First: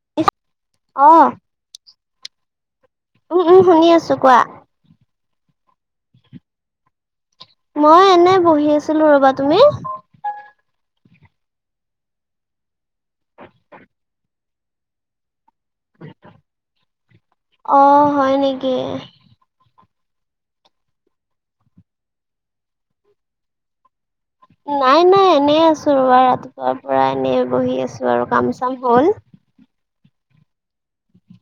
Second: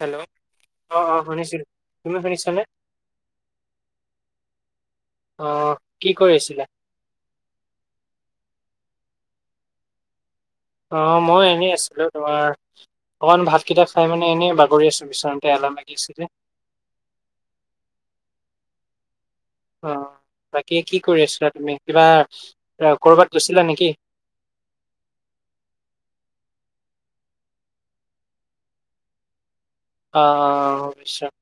Hello অ অ শুনিছো তুমি শুনিছ নে উম উম শুনি আছো কোৱা অঁ কি কৰি আছিলে মই এনে বহি আছিলো ৰবা তুমি অ মই এনেই আছিলো তোমাৰ অকণমান ভাতকেইটা খাই মানে এনে বাগৰি আছোঁ বিচাৰোঁতে এলাহ লাগি আছিলে অ হয় নেকি অ বাকী কি কৰি আছিলা তুমি কিবা কৰ'বাত গৈছিলা নেকি নাই নাই এনেই আছো ৰব ৰাতিপুৱাৰ পৰা এনেই বহি আছো আৰু কাম চাম হ'ল অ অশয়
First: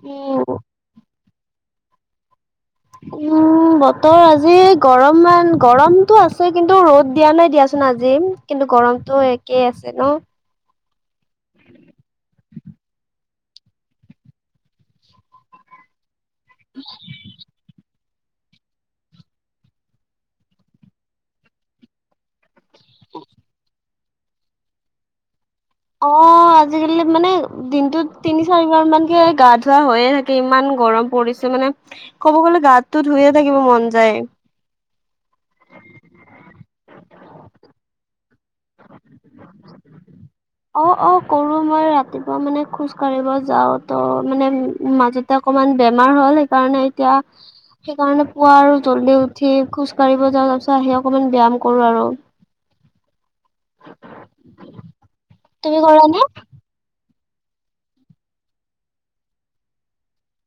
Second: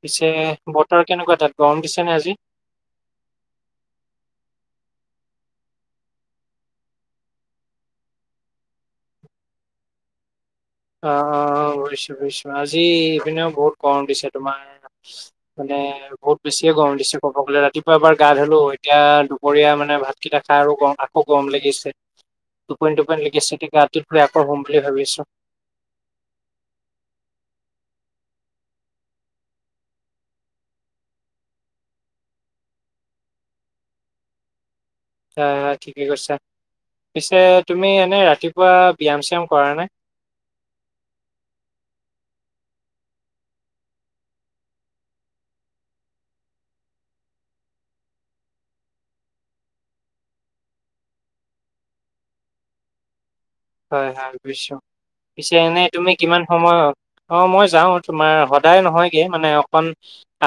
পিছে উম, বতৰ কেনেকুৱা তাত গম দিছেনে আজি উম বতৰ আজি গৰমান গৰমতটো আছে কিন্তু ৰ'দ দিয়া নাই দিয়াচোন আজি কিন্তু গৰমতটো একেই আছে ন অ অ বশ বু আজি ইপিনেও বহুত কম দিছে তোমাৰ মানে বহুত বেছিয়ে গৰম দিছো ক'ব গলে ৰাতিপুৱা এবাৰ গা ধলো এতিয়া দুপৰীয়া মানে ভাতকেইটা খাই আৰু গৰম আকৌ গৰম লাগিছে টোপনিন টোপন লকি চিট গাতিত থই আকৌ হম বুলি ভাবিছো অ আজিকালি মানে দিনটোত তিনি চাৰিবাৰ মানকে গা ধোৱা হৈয়ে থাকে ইমান গৰম পৰিছে মানে ক'ব গ'লে গাততো ধুইয়ে থাকিব মন যায় আচ্ছা ঠিকে কৈছা পিছে তুমি এনেই ৰাতিপুৱা ব্যায়াম চায়াম কৰা নাই অ অ কৰো মই ৰাতিপুৱা মানে খোজ কাঢ়িব যাও ত' মানে উ মাজত এ অকণমান বেমাৰ হ'ল সেইকাৰণে এতিয়া সেইকাৰণে পুৱা আৰু জল্দি উঠি খোজ কাঢ়িব যাওঁ তাৰ পিছত আহি অকনমান ব্যায়াম কৰো আৰু হয় হয় বুজিছোঁ পিছে এনেই কৰা তুমি নে? কিমান সময় অ মই যাও তোমাৰ সদায় নহয়গে মানে অকণ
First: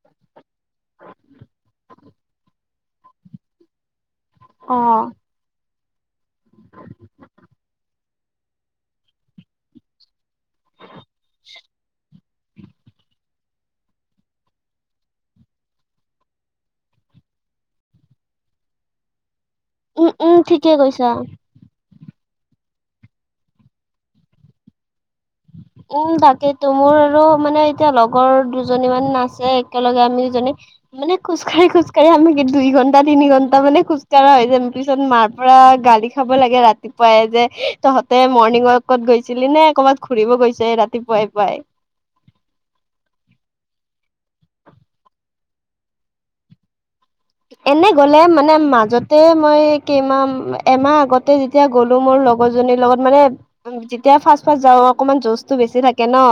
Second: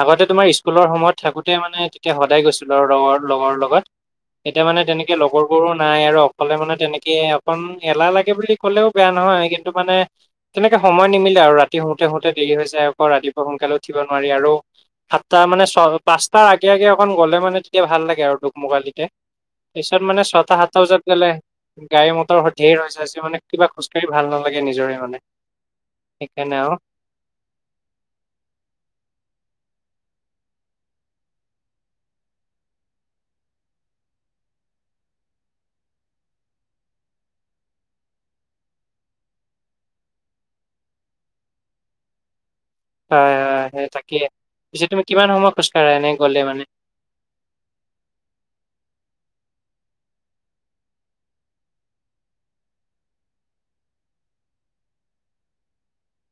আগতে তোমাৰ স্কুলৰ সময়ত থাকোঁতেই মানে তেতিয়া সদায় গৈছিলোঁ আৰু লগৰ লগৰ লগত এতিয়া মানে অ', তেনেকৈ লগৰ বোৰো নাই আৰু অকলে মানে তেনেকে অকন এলাহ লাগে বুলি ক'লেও বেয়া নহয় কিন্তু মানে তেনেকে সময় নিমিলে আৰু ৰাতি শুতে শুওঁতে দেৰি হৈ যায় আকৌ ৰাতিপুৱা সোনকালে উঠিব নোৱাৰি আৰু সাতটা মানে ছ পাঁচটাৰ আগে আগে অকণ গ'লে মানে তেতিয়া ভাল লাগে আৰু দুোকমোকালিতে পিছত উম, মানে উম, ছটা ঠিকে সাতটা বজাত কৈছা। গ'লে গাড়ী মটৰ সধিয়েেই ৰছে আজি মানে কিবা খোজকাঢ়ি ভাল নালাগে নিজৰে মানে উম তাকেইেতো মোৰ আৰু মানে এতিয়া লগৰ দুজনী মান আছে একেলগে আমি দুজনী মানে খোজকাঢ়ি খোজ কঢ়ি আমি দুই ঘন্টা তিনি ঘন্টা মানে খোজকাঢ়া হৈ যাম পিছত মাৰ পৰা গালি খাব লাগে ৰাতিপুৱাই যে তহঁতে মৰ্ণিং ৱাকত গৈছিলি নে অবাক ঘুৰিব গৈছে ৰাতিপুৱাই পুৱাই [unintelligible] এনে গ'লে মানে মাজতে মই কেইমাহ এমাহ আগতে যে ত এতিয়া, গ'লো মোৰ লগৰজনীৰ লগত মানে! যেতিয়া ফাৰ্ষ্ট, ফাৰ্ষ্ট যাওঁ অকনমান জৌচা টো বেছি থাকে ন!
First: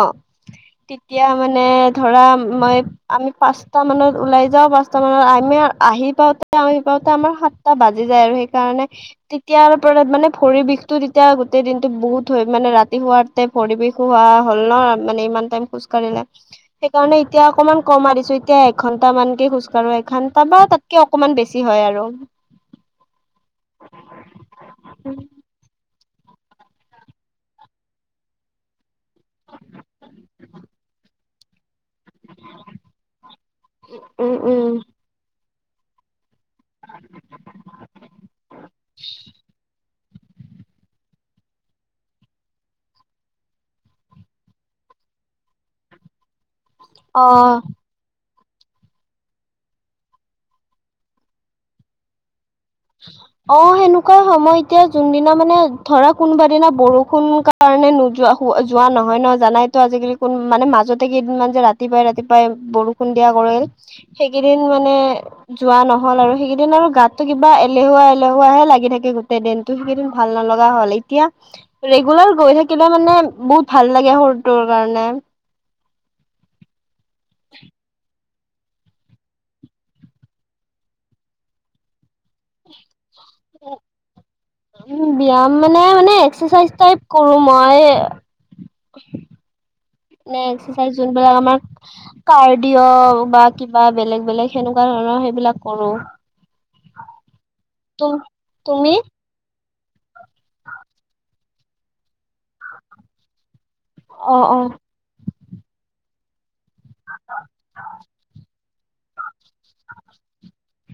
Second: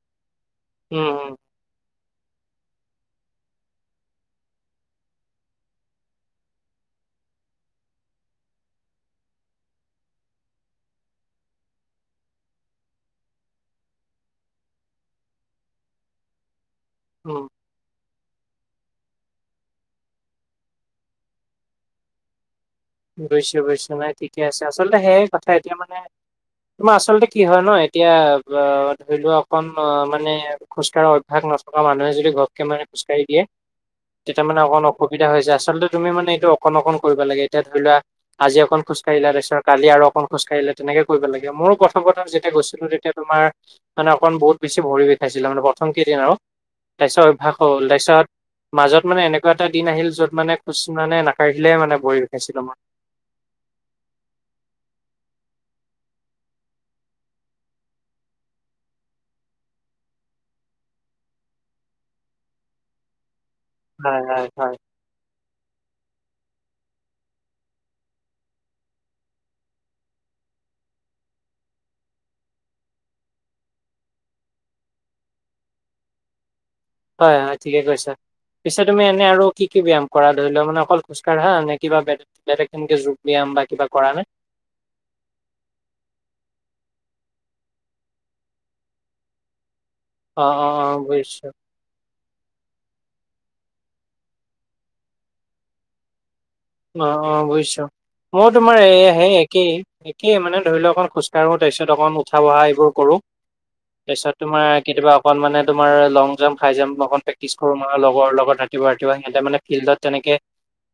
উম তেতিয়া উম মানে ধৰা, মই আমি পাঁচটা মানত ওলাই যাওঁ! পাঁচটা মানত আমি, আহি পাওঁতে, আহি পাওঁতে আমাৰ সাতটা বাজি যায়! আৰু হেইকাৰণে, তেতিয়াৰ পৰা মানে ভৰিৰ বিষতটো তেতিয়া গোটেই দিনটো বহুত হয়! মানে ৰাতি শুৱাৰ পৰিবেশো হোৱা হ'ল ন মানে ইমান টাইম খোজ কঢ়িলে [unintelligible] সেইকাৰণে উম এতিয়া অকনমান কমাৰিছো [inaudible] এতিয়া এঘন্টা মানকে খোজকাঢ়ো এখন [unintelligible] তাতকে অকমান বেছি হয়! আৰু বুজিছো, বুজিছো নাই ঠিকে আছে! আচলতে সেয়া কথা এতিয়া মানে, তোমাৰ আচলতে কি হয় ন, এতিয়া অ ধৰি লোৱা অকন অ মানে খোজ কঢ়া অভ্যা ভাগ নথকা মানুহ যদি ঘৰকে মে খোজকাঢ় দিয়ে [unintelligible] উম তেতিয়া মানে উম। অঁকণ অসুবিধা হৈছে! আচলতে তুমি মানে এইটো অঁকণ, অঁকণ কৰি বা লাগে! এতিয়া ধৰি লোৱা, আজি অঁকণ খোজকাঢ়িলা! তাৰপিছত কালি আৰু অঁকণ, খোজকাঢ়িলে তেনেকৈ কৰিব লাগে! মোৰো প্ৰথম প্ৰথম যেতিয়া গৈছিলো, তেতিয়া তোমাৰ মানে অকণ বহুত বেছি ভৰি বিষাইছিলে! মানে প্ৰথম কেইদিন আৰু তাৰপিছত অ অভ্যাস হল! তাৰপিছত মাজত মানে এনেকুৱা এটা দিন আহিল! য'ত মানে, খোজ মানে নাকাঢ়িলে মানে ভৰি বিষাইছিল! [unintelligible] অ, সেনেকুৱাই সময় এতিয়া যোনদিনা মানে ধৰা কোনোবা দিনা বৰষুণ ক! কাৰণে নোযোৱা যোৱা নহয় ন! জানাই তো আজিকালি কোন মানে মাজতে কেইদিনমান যে ৰাতিপুৱাই ৰাতিপুৱাই বৰষু! খুন্দিয়া কৰিল হয় হয় সেইকেইদিন হয়। মানে যোৱা নহল আৰু সেইকেইদিন আৰু গাতটো কিবা [unintelligible] বা, এলেহুৱা, এলেহুৱাহে লাগি থাকে গোটেই দিনটো! সেইকেইদিন ভাল নলগা হ'ল এতিয়া, ৰেগুলাৰ গৈ থাকিলে মানে বহুত ভাল লাগে শৰুটোৰ কাৰণে! হয়, হয় ঠিকে কৈছা! পিছে, তুমি এনে আৰু কি কি ব্যায়াম কৰা! ধৰি লোৱা, মানে অকল খোজকাঢ়া নে কিবা! বে বেলে গ তেনেকে, যোগ ব্যায়াম বা কিবা কৰা নে! উ, ব্যয়াম মানে, মানে এক্সাৰচাইজ টাইপ কৰো মই! অ নাই, অ অ এক্সাৰাইজ যোনবিলাক বুজিছো আমাৰ! কাৰডিঅ বা কিবা বেলেগ, বেলেগ সেনেকুৱা ধৰণৰ সেইবিলাক কৰো! অঁ, অঁ বুজিছো! তুম মইো তোমাৰ তুমি হেই একেই, একেই মানে ধৰি লও অকণ খোজ তাৰপিছত অকণ উঠা বহা এইবোৰ কৰো! তাৰপিছত অ অ তোমাৰ কেতিয়াবা অকণ মানে তোমাৰ লং জাম্প, হাই জাম্প অকণ প্ৰেক্টি চ কৰো মান লগৰ লগত! ৰাতিপুৱা, ৰাতিপুৱা সিহঁতে মানে ফিল্ডত তেনেকে,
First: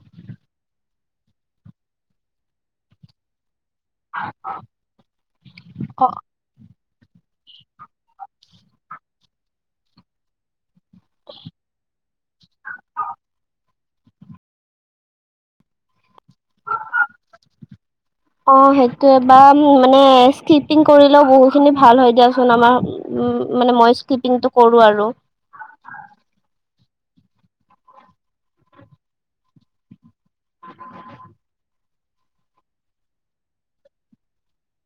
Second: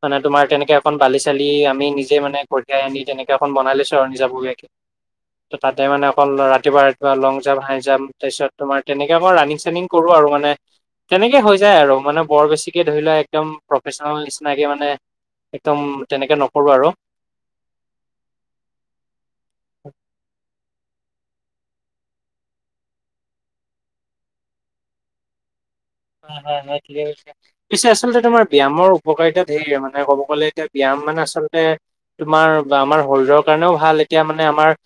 মানে, তোমাৰ তেনেকে এখন বালি চালি আমি নিজে মানে কঢ়িয়াই আনি তেনেকে এখন বনাই লৈছো! ৰ যাবাকে ত তাতে অ মানে অকল ৰাতিপুৱাতি [unintelligible] বা লং জাম্প, হাই জাম্প তাৰপিছত তোমাৰ তেনেকে মই ৰানিং চানিং কৰো আৰু মানে! তেনেকে হৈ যায় আৰু মানে বৰ বেছিকে ধৰি লোৱা একদম প্ৰফেচনেল নিচিনাকে মানে! একদম তেনেকে নকৰো! আৰু অ সেইটোোৱেবাৰ মানে স্কিপিং কৰিলেও বহুত খিনি ভাল হয় দিয়াচোন আমাৰ [unintelligible] মানে, মই স্কিপিংটো কৰোঁ আৰু হয়, হয়, হয় ঠিকে কৈছে! পিছে আচলতে তোমাৰ ব্যায়ামৰ উপকাৰিতা ধে ৰ মানে, ক'ব কলে এতিয়া ব্যায়াম মানে আচলতে, তোমাৰ আমাৰ শৰীৰৰ কাৰণেও ভাল এতিয়া মানে আমাৰ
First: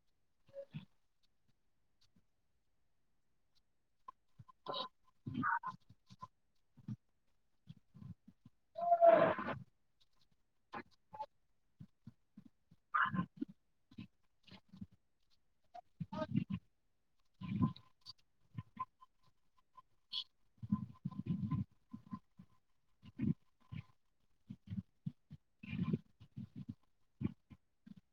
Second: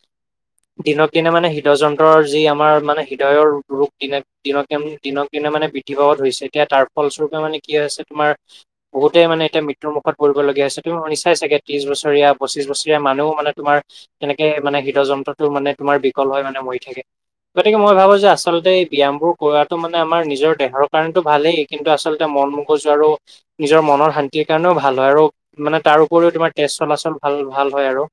দিনক- দিনে মানে হৃদয় যন্ত্ৰৰ যি আমাৰ মানে হৃদয়ৰ ৰোগ দিনে দিনকে -দিনক মানে বৃদ্ধি পাব ধৰিছে, এতিয়া তাৰ ফলস্বৰূপে মানে কি হৈছে তোমাৰ! বহুতেই মানে এতিয়া মৃত্যু মুখত পৰিবলগীয়া হৈছে! তুমি শুনিছাই চাই চ ত্ৰিশ বছৰীয়া, পঁচিছ বছৰীয়া মানুহ মানে তোমাৰ তেনেকে মানে, হৃদ যন্ত্ৰটো মানে তোমাৰ বিকল হয় মানে মৰি থাকে! গতিকে, মই ভাবো যে আচলতে এই ব্যায়ামবোৰ কৰোৱাটো মানে আমাৰ নিজৰ, বেমাৰৰ কাৰণে টো ভালেই, কিন্তু আচলতে মন মগজু আৰু, নিজৰ মনৰ শান্তিৰ কাৰণেও ভাল হয়! আৰু মানে তাৰ উপৰিও তোমাৰ তেজ চলাচল ভাল, ভাল হয়! আৰু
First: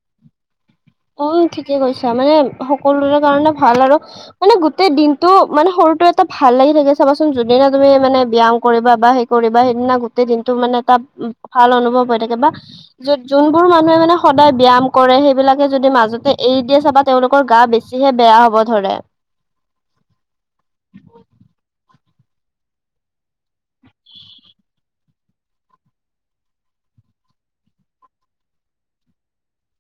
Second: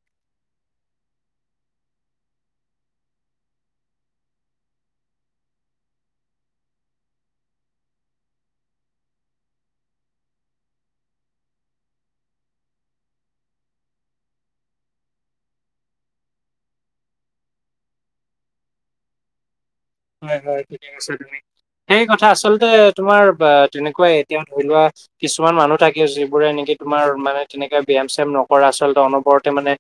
উম, ঠিকে কৈছা! মানে সকলোৰে কাৰণে ভাল! আৰু, মানে, গোটেই দিনটো মানে সৰুটো এটা ভাল লাগি থাকে! চাবাচোন যোনদিনা তুমি মানে ব্যায়াম কৰিবা! বা, কৰিবা, সেইদিনা গোটেই দিনটো মানে তাত ভাল অনুভৱ হৈ থাকে বা। য'ত, যোনবোৰ মানুহে মানে সদায় ব্যায়াম কৰে সেইবিলাক। যদি মাজতে এৰি দিয়ে চাবা, তেওঁলোকৰ গা বেছিহে বেয়া হ'ব ধৰে। হয় হয় ঠিকে কৈছা তুমি, সেই কথা আচলতে তোমাৰ তেনেকুৱাই এতিয়া ধৰি লোৱা। কিছুমান মানুহ থাকে, যিবোৰে নেকি তোমাৰ মানে তেনেকে ব্যায়াম চ্যাম নকৰা, আচলতে অনবৰতে মানে,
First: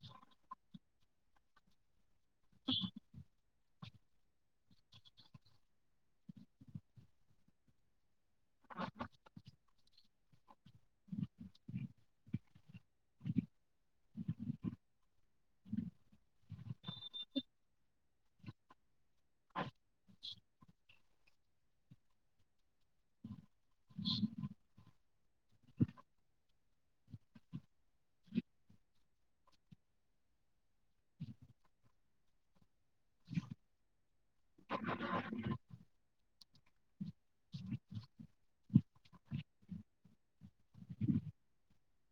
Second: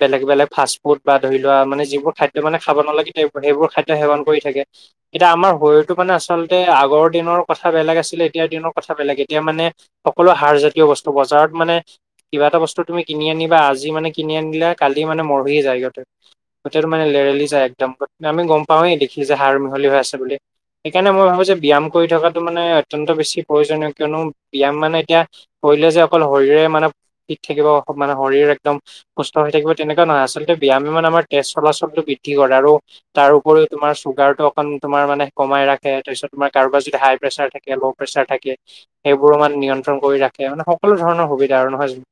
বেলেগ বেলেগ ফাষ্ট ফুড বা ধৰি লোৱা মানে, যিবোৰ খাদ্য মানে খাব নালাগে সেইবোৰ খাদ্য সেৱন কৰি থাকে। এতিয়া আমাৰ শৰীৰটো মানে আচলতে, আগৰ দিনৰ কথা বেলেগ আছিলে, এতিয়াৰ দিনৰ কথা বেলেগ এতিয়া মানে। সকলো সাৰজাতীয় বস্তু, বজাৰত মানে। কিবা এটা বস্তু তুমি কিনি আনিবা, আজি মানে কিনি আনিলে, কালি মানে মৰহি যায় ইহঁতে। গোটেইটো মানে লেৰেলি যায় একদম, আমি গম পাওঁৱে দেখি। এই যে সাৰ মিহলি হৈ আছে বুলি। সেইকাৰণে মই ভাবোঁ যে ব্যায়াম কৰি থকাটো মানে অত্যন্ত বেছি। প্ৰয়োজনীয়, কিয়নো ব্যায়াম মানে এতিয়া। কৰিলে যে অকল শৰীৰে মানে ফিট থাকিব, মানে শৰীৰ একদম। সুস্থ হৈ থাকিব তেনেকুৱা নহয়, আচলতে ব্যায়াম মানে আমাৰ তেজ চলাচলটো বৃদ্ধি কৰে আৰু। তাৰ উপৰিও তোমাৰ। চুগাৰটো অকণ তোমাৰ মানে কমাই ৰাখে, তাৰপিছত তোমাৰ কাৰোবাৰ যদি হাই প্ৰেছাৰ থাকে ল' প্ৰেছাৰ থাকে। সেইবোৰো মানে নিয়ন্ত্ৰণ কৰি ৰাখে, মানে সকলো ধৰণৰ সুবিধা আৰু নহয় জানো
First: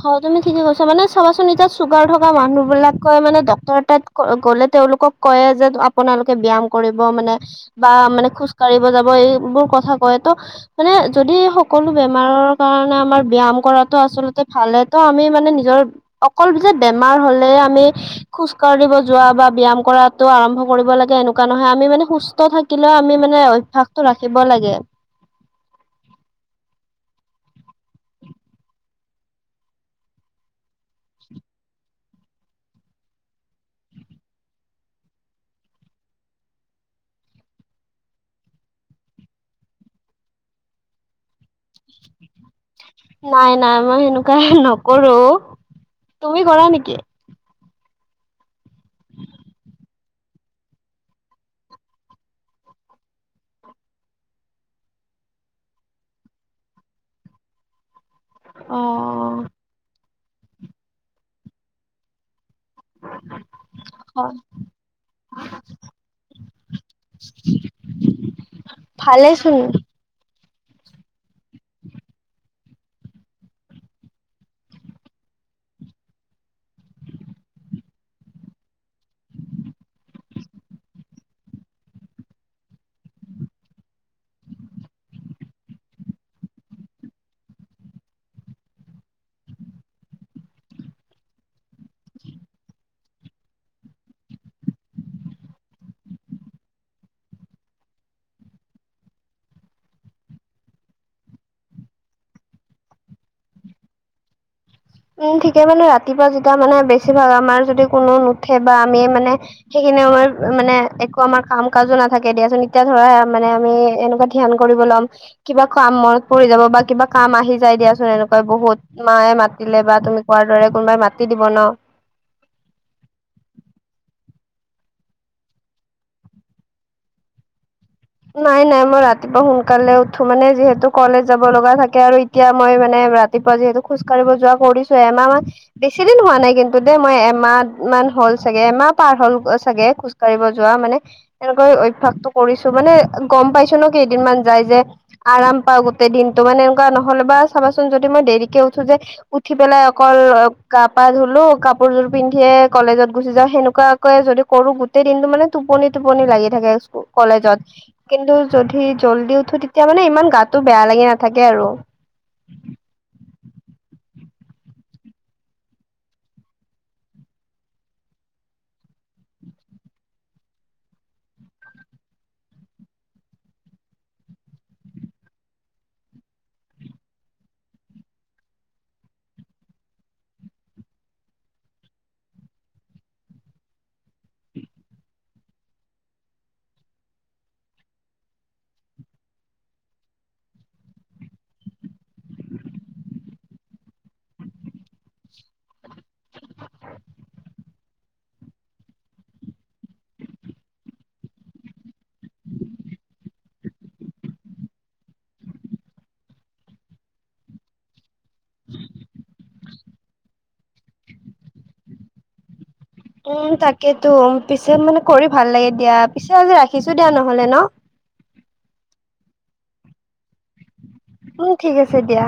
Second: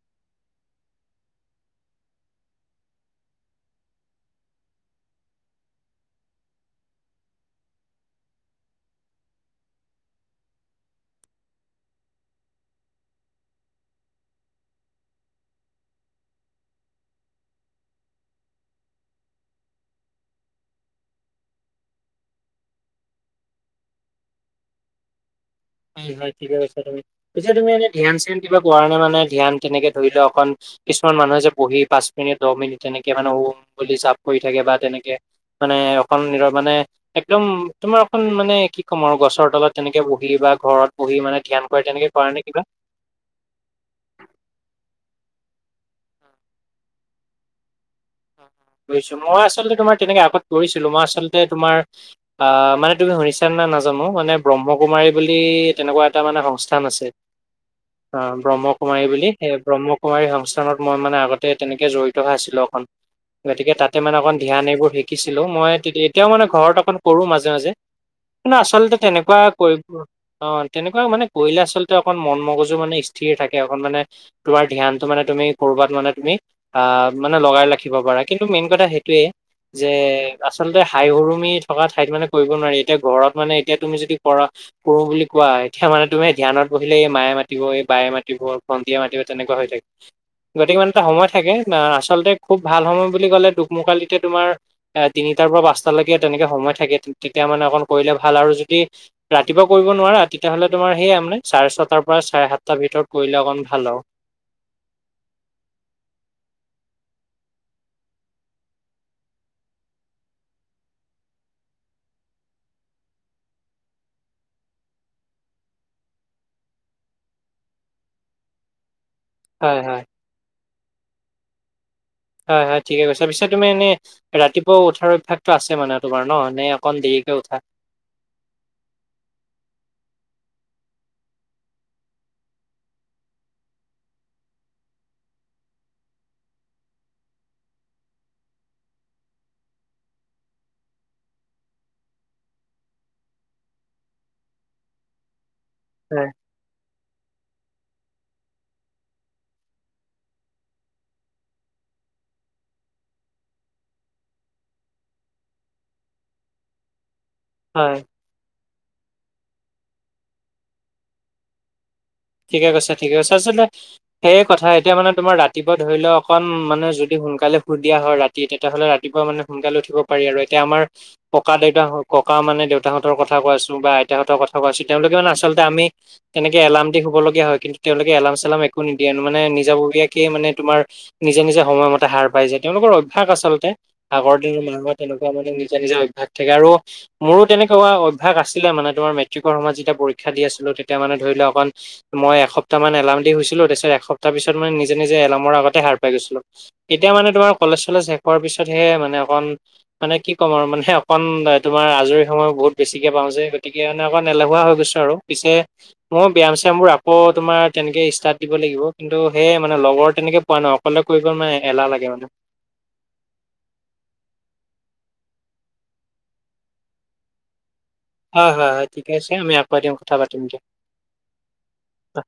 হয় তুমি ঠিকে কৈছা, মানে চাবাচোন এতিয়া চুগাৰ থকা মানুহ বিলাকে মানে ডক্তৰ তাত। গ'লে, তেওঁলোকক কয় যে আপোনালোকে ব্যায়াম কৰিব মানে। বা মানে খোজ কাঢ়িব যাব, এইবোৰ কথা কয় তো। মানে যদি সকলো বেমাৰৰ কাৰণে, আমাৰ ব্যায়াম কৰাটো আচলতে ভালেই তো, আমি মানে নিজৰ অকল যে বেমাৰ হলে আমি। খোজ কাঢ়িব যোৱা বা ব্যায়াম কৰাতো আৰম্ভ কৰিব লাগে, এনেকুৱা নহয় আমি মানে সুস্থ থাকি থাকিলেও, আমি মানে অভ্যাসটো ৰাখিব লাগে। হয় হয় ঠিকে কৈছা তুমি, পিছে তুমি এনে ধ্যান চ্যান কিবা কৰানে। মানে ধ্যান তেনেকে কিছুমান মানুহে যে বহি পাঁচ মিনিট দহ মিনিট তেনেকে মানে ওম বুলি জপ কৰি থাকে বা তেনেকে। মানে অকন নিৰ মানে। একদম তোমাৰ এখন মানে কি ক'ম আৰু গছৰ তলত তেনেকে বহিলি বা। ঘৰত বহি মানে ধ্যান কৰে, তেনেকে কৰা নে কিবা। নাই নাই মই সেনেকুৱা নকৰো, তুমি কৰা নেকি? কৰিছো। মই আচলতে তোমাৰ তেনেকে আগত কৰিছিলো। মই আচলতে তোমাৰ আহ মানে তুমি শুনিছান নাই নাজানো, মানে ব্ৰহ্মকুমাৰী বুলি তেনেকুৱা এটা মানে সংস্থান আছে। [inaudible] অ' ব্ৰহ্মকুমাৰী বুলি, সেই ব্ৰহ্মকুমাৰী সংস্থানত মই মানে আগতে তেনেকে জড়িত হৈ আছিলো অকন। গতিকে তাতে মানে হয় অকণ ধ্যান এইবোৰ শিকিছিলো। মই এতিয়াও মানে ঘৰত অকণ কৰো মাজে মাজে। কিন্তু আচলতে তেনেকুৱা ভালেচোন কৰিব। অ' তেনেকুৱা মানে কৰিলে, আচলতে অকণ মন মগজু মানে স্থিৰ থাকে অকণ মানে। তোমাৰ ধ্যানটো, মানে তুমি কৰবাত মানে তুমি আহ মানে লগাই ৰাখি। শিব পাৰা, কিন্তু মেইন কথা সেইটোয়ে। যে আচলতে হাই হুৰুমি থকা ঠাইত মানে কৰিব নোৱাৰি, এতিয়া ঘৰত মানে এতিয়া তুমি যদি কৰা। কৰো বুলি কোৱা, এতিয়া মানে তুমি ধ্যানত বহিলে এই মায়ে মাতিব, এই বায়ে মাতিব। ভন্টিয়ে মাতিব তেনেকুৱা হৈ থাকে, গতিকে ইনে এটা সময় থাকে আচলতে। খুব ভাল সময় বুলি ক'লে দুক-মোকালিতে তোমাৰ। এ তিনিটাৰ পৰা পাঁচটালৈকে তেনেকে সময় থাকে, তেতিয়া মানে অকণ কৰিলে ভাল আৰু যদি। ৰাতিপুৱা কৰিব নোৱাৰা, তেতিয়াহ'লে তোমাৰ সেয়াই মানে চাৰে ছটাৰ পৰা চাৰে সাতটাৰ ভিতৰত কৰিলে অকন ভাল আৰু। উম, ঠিকে মানে ৰাতিপুৱা যেতিয়া মানে বেছিভাগ আমাৰ যদি কোনো নুঠে বা আমিয়ে মানে। সেইখিনি সময় মানে একো আমাৰ কাম কাজো নাথাকে দিয়াচোন, এতিয়া ধৰা মানে আমি এনেকুৱা। ধ্যান কৰিব ল'ম। কিবা কাম মনত পৰি যাব বা কিবা কাম আহি যাই দিয়াচোন, এনেকুৱাই বহুত মায়ে মা। হয় দিলে বা হয় তুমি কোৱাৰ দৰে কোনোবাই মাতি দিব ন হয় হয় ঠিকে কৈছা, পিছে তুমি এনে ৰাতিপুৱা উঠাৰ অভ্যয়াসতটো আছে মানে তোমাৰ ন, নে অকন দেৰিকে উঠা। নাই নাই মই ৰাতিপুৱা সোনকালে উঠো, মানে যিহেতু কলেজ যাব লগা থাকে আৰু এতিয়া মই মানে ৰাতিপুৱা যিহেতু খোজকাঢ়িব যোৱা কৰিছো এমাহ মাহ বেছি দিন হোৱা নাই কিন্তু দেই মই এমাহমান হ'ল চাগে, এমাহ পাৰ হ'ল চাগে খোজ যোৱা মানে, এনেকৈ অভ্যাসটো কৰিছো। মানে গম পাইছো ন, কেইদিনমান যাই যে আৰাম পাওঁ গোটেই হয় দিনতটো মানে নহ'লে বা চাবাচোন যদি মই দেৰিকে উঠোঁ যে উঠি পেলাই অকল গা পা ধুলো, কাপোৰযোৰ পিন্ধিয়ে কলেজত গুচি যাওঁ সেনেকুৱা যদি কৰো, গোটেই দিনটো মানে টোপনি টোপনি লাগি থাকে স্কু কলেজত হয় কিন্তু যদি জলদি উঠো, তেতিয়া মানে ইমান গাতটো বেয়া লাগি নাথাকে আৰু। ঠিকে কৈছ, ঠিকে কৈছ, চাউছোন ত সেইয়ে কথা, এতিয়া মানে তোমাৰ ৰাতিপুৱা ধৰি লও অকন মানে যদি সোনকালে সুই দিয়া হয় ৰাতি তেতিয়াহ'লে ৰাতিপুৱা মানে সোনকালে উঠিব পাৰি আৰু। এতিয়া আমাৰ ককা দেউতা ককা মানে, দেউতাহঁতৰ কথা কোৱাছো বা, আইতাহঁতৰ কথা কোৱাছো তেওঁলোকে মানে আচলতে আমি তেনেকে এলাৰাম দি শুবলগীয়া হয়, কিন্তু তেওঁলোকে এলাম চালাম একো নিদিয়ে, মানে নিজাববীয়াকে মানে তোমাৰ নিজে নিজে সময়মতে হাৰ পাই যায় তেওঁলোকৰ অভ্যাস আচলতে। আগৰ দিন মানো তেনেকুৱা মানে নিজে নিজে অভ্যাস থাকে আৰু মোৰো তেনেকুৱা অভ্যাস আছিলে মানে মোৰো তেনেকুৱা অভ্যাস আছিলে মানে, তোমাৰ মেট্ৰিকৰ সময়ত যেতিয়া পৰীক্ষা দি আছিলো তেতিয়া মানে ধৰি লোৱা অকণ মই এসপ্তাহমান এলাৰ্ম দি শুছিলো, তাৰ পিছত এসপ্তাহ পিছত মানে নিজে নিজে এলাৰ্মৰ আগতে হাৰ পাই গৈছিলো এতিয়া মানে তোমাৰ কলেজ চলেজ শেষ হোৱাৰ পিছতহে মানে অকণ মানে কি ক'ম আৰু মানে অকণ তোমাৰ মানে কি কম আৰু, মানে অকণ আজৰি সময় বহুত বেছিকৈ পাওঁ যে, গতিকে মানে অকণ এলেহুৱা হৈ গৈছোঁ আৰু। পিছে মই ব্যায়াম চায়ামবোৰ আকৌ তোমাৰ তেনেকৈ ষ্টাৰ্ট দিব লাগিব, কিন্তু সেইয় মানে লগৰ তেনেকৈ পোৱা নাই, অকলে কৰিব মানে এলাহ লাগে মানে উম, তাকেতো, পিছে মানে কৰি ভাল লাগে দিয়া, পিছে আজি ৰাখিছো দিয়া নহ'লে ন। হয় হয় হয় ঠিক আছে, আমি আকৌ এদিন কথা পাতিম দিয়া। উম, ঠিক আছে দিয়া।